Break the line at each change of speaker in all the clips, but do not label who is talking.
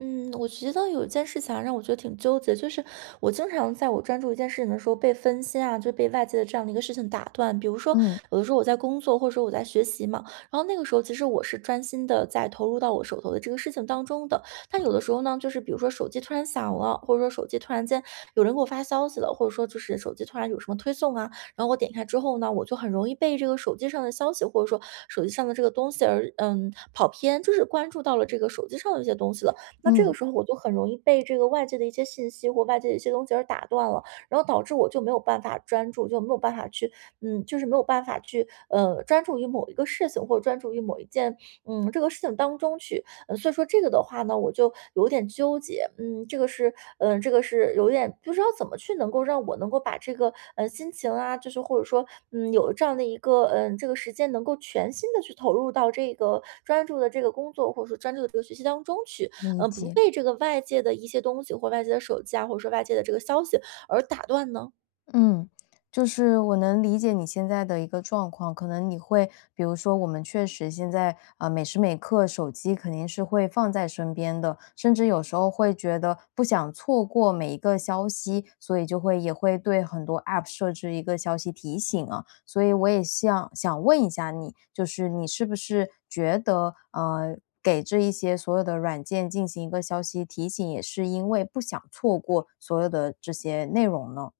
嗯，我觉得有一件事情啊，让我觉得挺纠结，就是我经常在我专注一件事情的时候被分心啊，就被外界的这样的一个事情打断。比如说，
嗯
有的时候我在工作，或者说我在学习嘛，然后那个时候其实我是专心的在投入到我手头的这个事情当中的。但有的时候呢，就是比如说手机突然响了，或者说手机突然间有人给我发消息了，或者说就是手机突然有什么推送啊，然后我点开之后呢，我就很容易被这个手机上的消息，或者说手机上的这个东西而跑偏，就是关注到了这个手机上的一些东西了。那这个
嗯，
时候我就很容易被这个外界的一些信息或外界的一些东西而打断了，然后导致我就没有办法专注，就没有办法去，就是没有办法去，专注于某一个事情或者专注于某一件，这个事情当中去。嗯，所以说这个的话呢，我就有点纠结，这个是，这个是有点不知道怎么去能够让我能够把这个，心情啊，就是或者说，有这样的一个，这个时间能够全心的去投入到这个专注的这个工作或者说专注的这个学习当中去。
理
不
解。
被这个外界的一些东西，或外界的手机啊，或者说外界的这个消息而打断呢？
嗯，就是我能理解你现在的一个状况，可能你会，比如说我们确实现在每时每刻手机肯定是会放在身边的，甚至有时候会觉得不想错过每一个消息，所以就会也会对很多 App 设置一个消息提醒啊。所以我也想问一下你，就是你是不是觉得给这一些所有的软件进行一个消息提醒，也是因为不想错过所有的这些内容呢？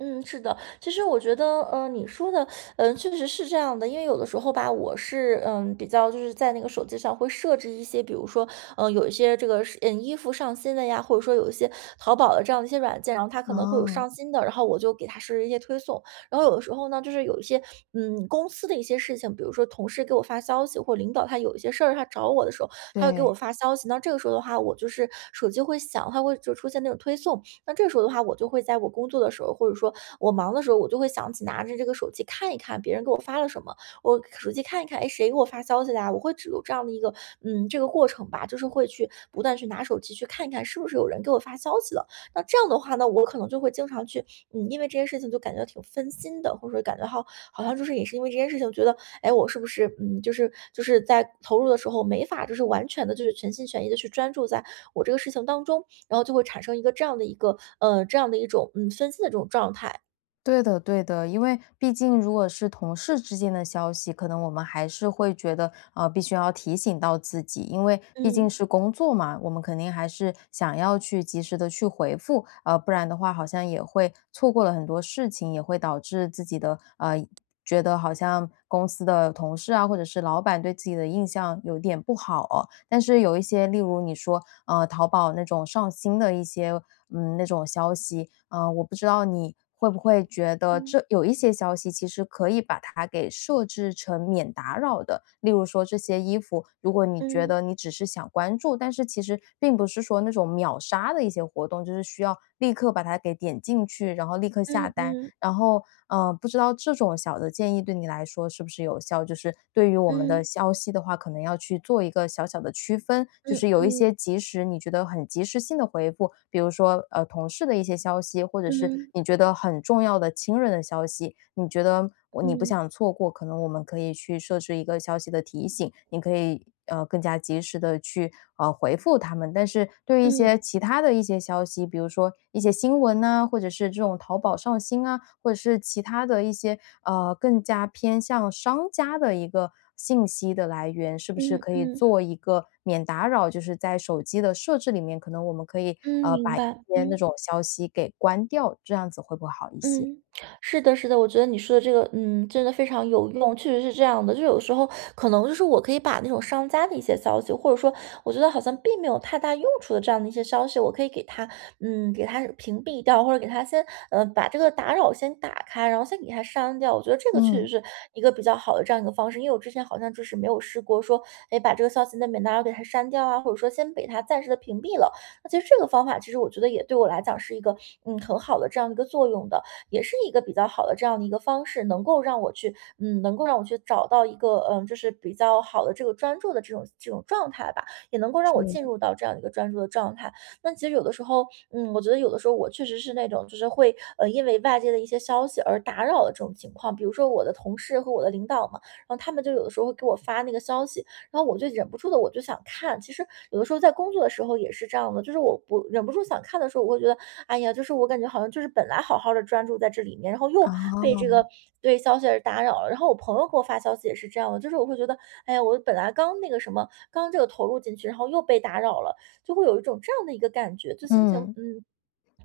嗯，是的，其实我觉得，你说的，确实是这样的，因为有的时候吧，我是，比较就是在那个手机上会设置一些，比如说，有一些这个是，衣服上新的呀，或者说有一些淘宝的这样的一些软件，然后它可能会有
哦，
上新的，然后我就给它设置一些推送，然后有的时候呢，就是有一些，公司的一些事情，比如说同事给我发消息，或领导他有一些事儿他找我的时候，他会给我
对，
发消息，那这个时候的话，我就是手机会响，它会就出现那种推送，那这时候的话，我就会在我工作的时候，或者说我忙的时候，我就会想起拿着这个手机看一看别人给我发了什么，我手机看一看，哎，谁给我发消息啦、我会只有这样的一个，这个过程吧，就是会去不断去拿手机去看一看是不是有人给我发消息了。那这样的话呢，我可能就会经常去，因为这件事情就感觉挺分心的，或者说感觉好，好像就是也是因为这件事情，觉得，哎，我是不是，就是在投入的时候没法，就是完全的，就是全心全意的去专注在我这个事情当中，然后就会产生一个这样的一个这样的一种分析的这种状态。
对的，因为毕竟如果是同事之间的消息，可能我们还是会觉得，必须要提醒到自己，因为毕
嗯
竟是工作嘛，我们肯定还是想要去及时的去回复，不然的话好像也会错过了很多事情，也会导致自己的觉得好像公司的同事啊，或者是老板对自己的印象有点不好哦。但是有一些，例如你说，淘宝那种上新的一些，嗯，那种消息，我不知道你会不会觉得
嗯
这有一些消息其实可以把它给设置成免打扰的。例如说这些衣服，如果你觉
嗯
得你只是想关注，但是其实并不是说那种秒杀的一些活动，就是需要立刻把它给点进去，然后立刻下
嗯
单。
嗯
然后，不知道这种小的建议对你来说是不是有效？就是对于我们的
嗯
消息的话，可能要去做一个小小的区分，就
嗯
是有一
嗯
些及时你觉得很及时性的回复，比如说同事的一些消息，或者是
嗯
你觉得很重要的亲人的消息，你觉得我你不
嗯
想错过，可能我们可以去设置一个消息的提醒，你可以更加及时的去回复他们。但是对于一
嗯
些其他的一些消息，比如说一些新闻呐、或者是这种淘宝上新啊，或者是其他的一些，更加偏向商家的一个信息的来源，是不是
嗯
可以
嗯，
做一个免打扰？就是在手机的设置里面，可能我们可以，
嗯，明
把一
白，
些那
嗯。
种消息给关掉，这样子会不会好一些？
嗯，是的，是的，我觉得你说的这个，真的非常有用，确实是这样的。就有时候可能就是我可以把那种商家的一些消息，或者说我觉得好像并没有太大用处的这样的一些消息，我可以给他屏蔽掉，或者给他先，把这个打扰先打开，然后先给他删掉。我觉得这个确实
嗯，
是一个比较好的这样一个方式，因为我之前好像就是没有试过说，哎，把这个消息那免打扰给他删掉啊，或者说先给他暂时的屏蔽了。那其实这个方法，其实我觉得也对我来讲是一个，很好的这样一个作用的。也是一个比较好的这样的一个方式，能够让我去找到一个，就是比较好的这个专注的这种状态吧，也能够让我进入到这样一个专注的状态。那其实有的时候，我觉得有的时候我确实是那种，就是会，因为外界的一些消息而打扰的这种情况。比如说我的同事和我的领导嘛，然后他们就有的时候会给我发那个消息，然后我就忍不住的我就想看。其实有的时候在工作的时候也是这样的，就是我不忍不住想看的时候，我会觉得哎呀，就是我感觉好像就是本来好好的专注在这里面，然后又被这
哦，
个对消息而打扰了。然后我朋友给我发消息也是这样的，就是我会觉得，哎呀，我本来刚那个什么，刚这个投入进去，然后又被打扰了，就会有一种这样的一个感觉，就心情，
嗯，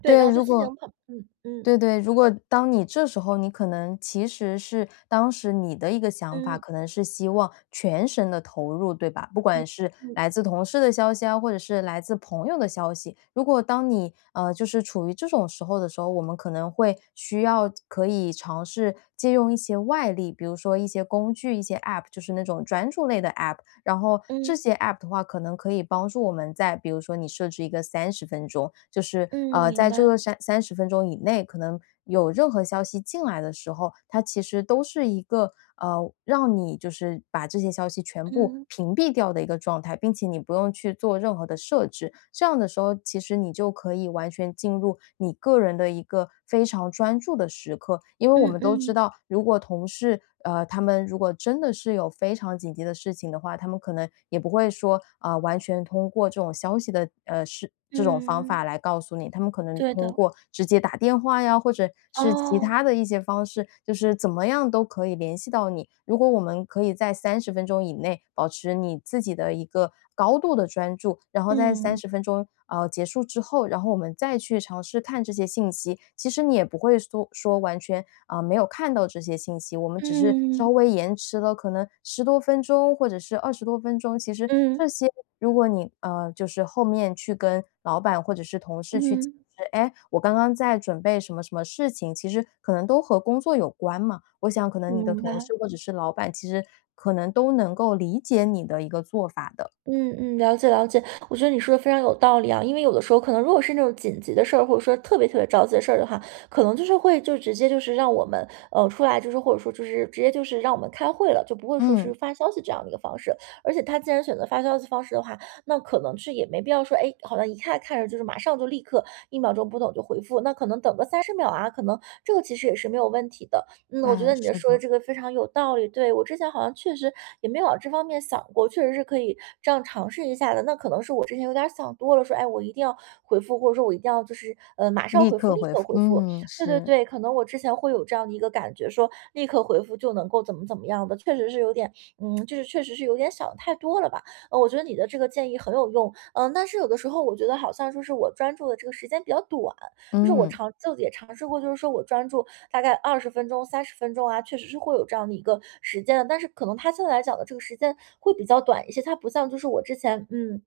对，然
对，
后就
如
心
果
情很，嗯嗯
对，如果当你这时候你可能其实是当时你的一个想法，可
嗯
能是希望全神的投入，对吧？不
嗯
管是
嗯
来自同事的消息啊，或者是来自朋友的消息，如果当你，就是处于这种时候的时候，我们可能会需要可以尝试借用一些外力，比如说一些工具、一些 App,就是那种专注类的 App,然后这
嗯
些 app 的话，可能可以帮助我们在比如说你设置一个三十分钟，就是
嗯，明
在
白，
这个三十分钟以内，可能有任何消息进来的时候，它其实都是一个让你就是把这些消息全部
嗯
屏蔽掉的一个状态，并且你不用去做任何的设置。这样的时候，其实你就可以完全进入你个人的一个非常专注的时刻。因为我
嗯
们都知
嗯
道，如果同事他们如果真的是有非常紧急的事情的话，他们可能也不会说，啊，完全通过这种消息的，是这种方
嗯，
法来告诉你，他们可能
对
通
的，
过直接打电话呀，或者是其
哦，
他的一些方式，就是怎么样都可以联系到你。如果我们可以在三十分钟以内保持你自己的一个高度的专注，然后在三
嗯
十分钟结束之后，然后我们再去尝试看这些信息，其实你也不会说完全啊、没有看到这些信息，我们只是稍
嗯
微延迟了可能十多分钟或者是二十多分钟。其实
嗯
这些，如果你就是后面去跟老板或者是同事去解
嗯，
释，哎，我刚刚在准备什么什么事情，其实可能都和工作有关嘛。我想可能你的
明
同
白。
事或者是老板，其实可能都能够理解你的一个做法的。
嗯嗯，了解了解，我觉得你说的非常有道理啊。因为有的时候可能如果是那种紧急的事儿，或者说特别特别着急的事儿的话，可能就是会就直接就是让我们出来，就是或者说就是直接就是让我们开会了，就不会说
嗯，
是发消息这样的一个方式。而且他既然选择发消息方式的话，那可能是也没必要说，哎，好像一看看着就是马上就立刻1 秒钟不懂就回复，那可能等个30 秒啊，可能这个其实也是没有问题的。我觉
哎，
得你的
是
说的
的，
这个非常有道理。对，我之前好像确实也没有往这方面想过，确实是可以这样尝试一下的。那可能是我之前有点儿想多了，说，哎，我一定要回复，或者说我一定要就是，马上
立
回复，
刻
立
回
刻
复。
回复。
嗯，
对对
是，
对，可能我之前会有这样的一个感觉，说立刻回复就能够怎么怎么样的，确实是有点，就是确实是有点想太多了吧。我觉得你的这个建议很有用。嗯、但是有的时候我觉得好像说是我专注的这个时间比较短，就是我
嗯，
尝就也尝试过，就是说我专注大概二十分钟、三十分钟啊，确实是会有这样的一个时间的。但是可能他现在来讲的这个时间会比较短一些，它不像就是我之前。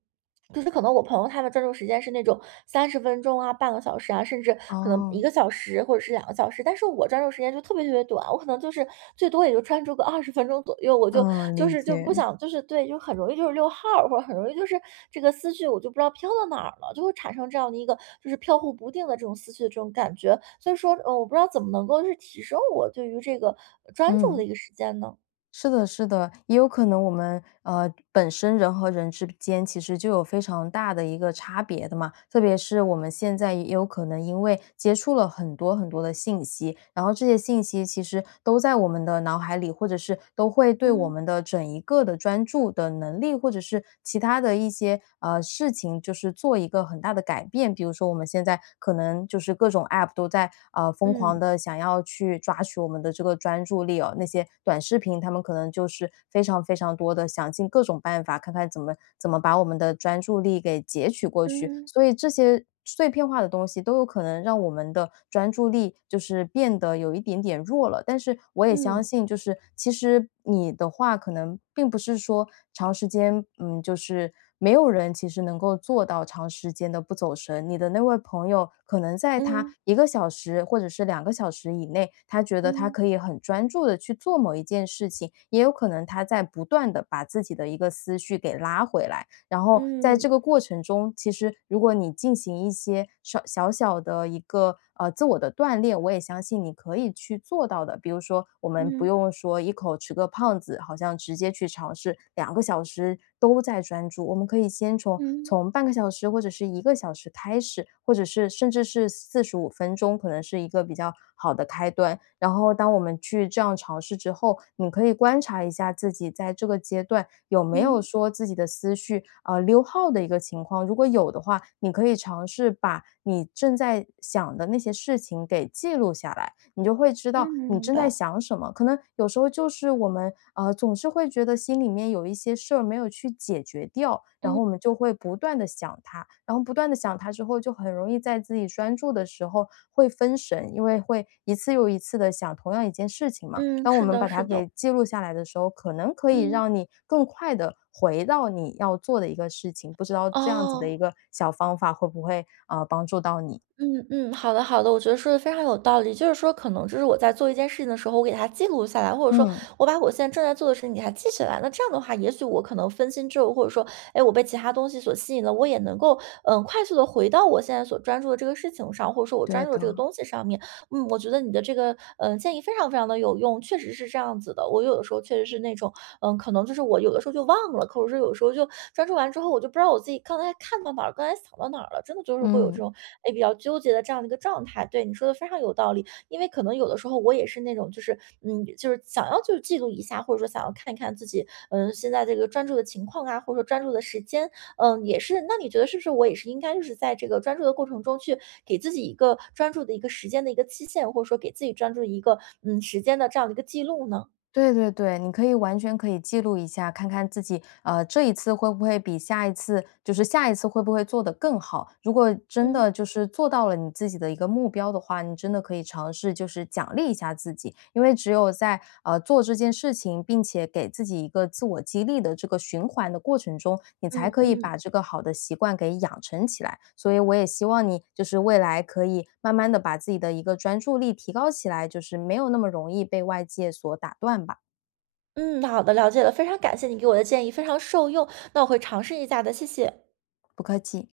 就是可能我朋友他们专注时间是那种三十分钟啊、半个小时啊，甚至可能一
哦，
个小时或者是2 个小时，但是我专注时间就特别特别短，我可能就是最多也就专注个二十分钟左右，我就
嗯，
就
理
是就不
解，
想就是对，就很容易就是溜号儿，或者很容易就是这个思绪我就不知道飘到哪儿了，就会产生这样的一个就是飘忽不定的这种思绪的这种感觉。所以说，我不知道怎么能够就是提升我对于这个专注的
嗯。
一个时间呢？
是的，是的，也有可能我们本身人和人之间其实就有非常大的一个差别的嘛，特别是我们现在也有可能因为接触了很多很多的信息，然后这些信息其实都在我们的脑海里，或者是都会对我
嗯
们的整一个的专注的能力，或者是其他的一些事情，就是做一个。个很大的改变。比如说我们现在可能就是各种 App 都在疯狂
嗯
的想要去抓取我们的这个专注力哦，那些短视频他们可能就是非常非常多的，想尽各种办法看看怎么把我们的专注力给截取过去。
嗯
所以这些碎片化的东西都有可能让我们的专注力就是变得有一点点弱了。但是我也
嗯
相
嗯
信，就是其实你的话可能并不是说长时间，嗯，就是没有人其实能够做到长时间的不走神。你的那位朋友可能在他
嗯
一个小时或者是两个小时以内，他觉得他
嗯。
可以很专注的去做某一件事情，也有可能他在不断的把自己的一个思绪给拉回来。然后在这
嗯
个过程中，其实如果你进行一些小小的一个自我的锻炼，我也相信你可以去做到的。比如说，我们不
嗯，
用说一口吃个胖子，好像直接去尝试两个小时都在专注，我们可以先从
嗯，
从半个小时或者是一个小时开始，或者是甚至是四十五分钟，可能是一个比较好的开端。然后当我们去这样尝试之后，你可以观察一下自己在这个阶段有没有
嗯，
说自己的思绪，溜号的一个情况。如果有的话，你可以尝试把你正在想的那些事情给记录下来。你就会知
嗯，
道你
明
正在
白。
想什么。可能有时候就是我们总是会觉得心里面有一些事儿没有去解决掉，然
嗯，
后我们就会不断的想它，然后不断的想它之后，就很容易在自己专注的时候会分神，因为会一次又一次的想同样一件事情嘛。
嗯，
当我
是
们
的，
把
是
它
的，
给记录下来的时候，可能可以
嗯，
让你更快的回到你要做的一个事情。不知道这样子的一
哦，
个小方法会不会帮助到你？
嗯，嗯，好的，好的，我觉得说的非常有道理。就是说可能就是我在做一件事情的时候，我给它记录下来，或者说
嗯，
我把我现在正在做的事情给它记下来。那这样的话，也许我可能分心之后，或者说，哎，我被其他东西所吸引了，我也能够，快速的回到我现在所专注的这个事情上，或者说我专
对
注的
的，
这个东西上面。我觉得你的这个，建议非常非常的有用，确实是这样子的。我有的时候确实是那种。可能就是我有的时候就忘了，或者是有时候就专注完之后，我就不知道我自己刚才看到哪儿，刚才想到哪儿了，真的就是会有这
嗯。
种哎比较纠结的这样的一个状态。对你说的非常有道理，因为可能有的时候我也是那种就是就是想要就是记录一下，或者说想要看一看自己现在这个专注的情况啊，或者说专注的时间，也是。那你觉得是不是我也是应该就是在这个专注的过程中去给自己一个专注的一个时间的一个期限，或者说给自己专注一个时间的这样的一个记录呢？
对对对你可以完全可以记录一下，看看自己，这一次会不会比下一次，就是下一次会不会做得更好。如果真
嗯
的就是做到了你自己的一个目标的话，你真的可以尝试就是奖励一下自己，因为只有在做这。这件事情，并且给自己一个自我激励的这个循环的过程中，你才
嗯
可以
嗯。
把这个好的习惯给养成起来。所以我也希望你就是未来可以慢慢的把自己的一个专注力提高起来，就是没有那么容易被外界所打断吧。
嗯，好的，了解了，非常感谢你给我的建议，非常受用，那我会尝试一下的，谢谢。
不客气。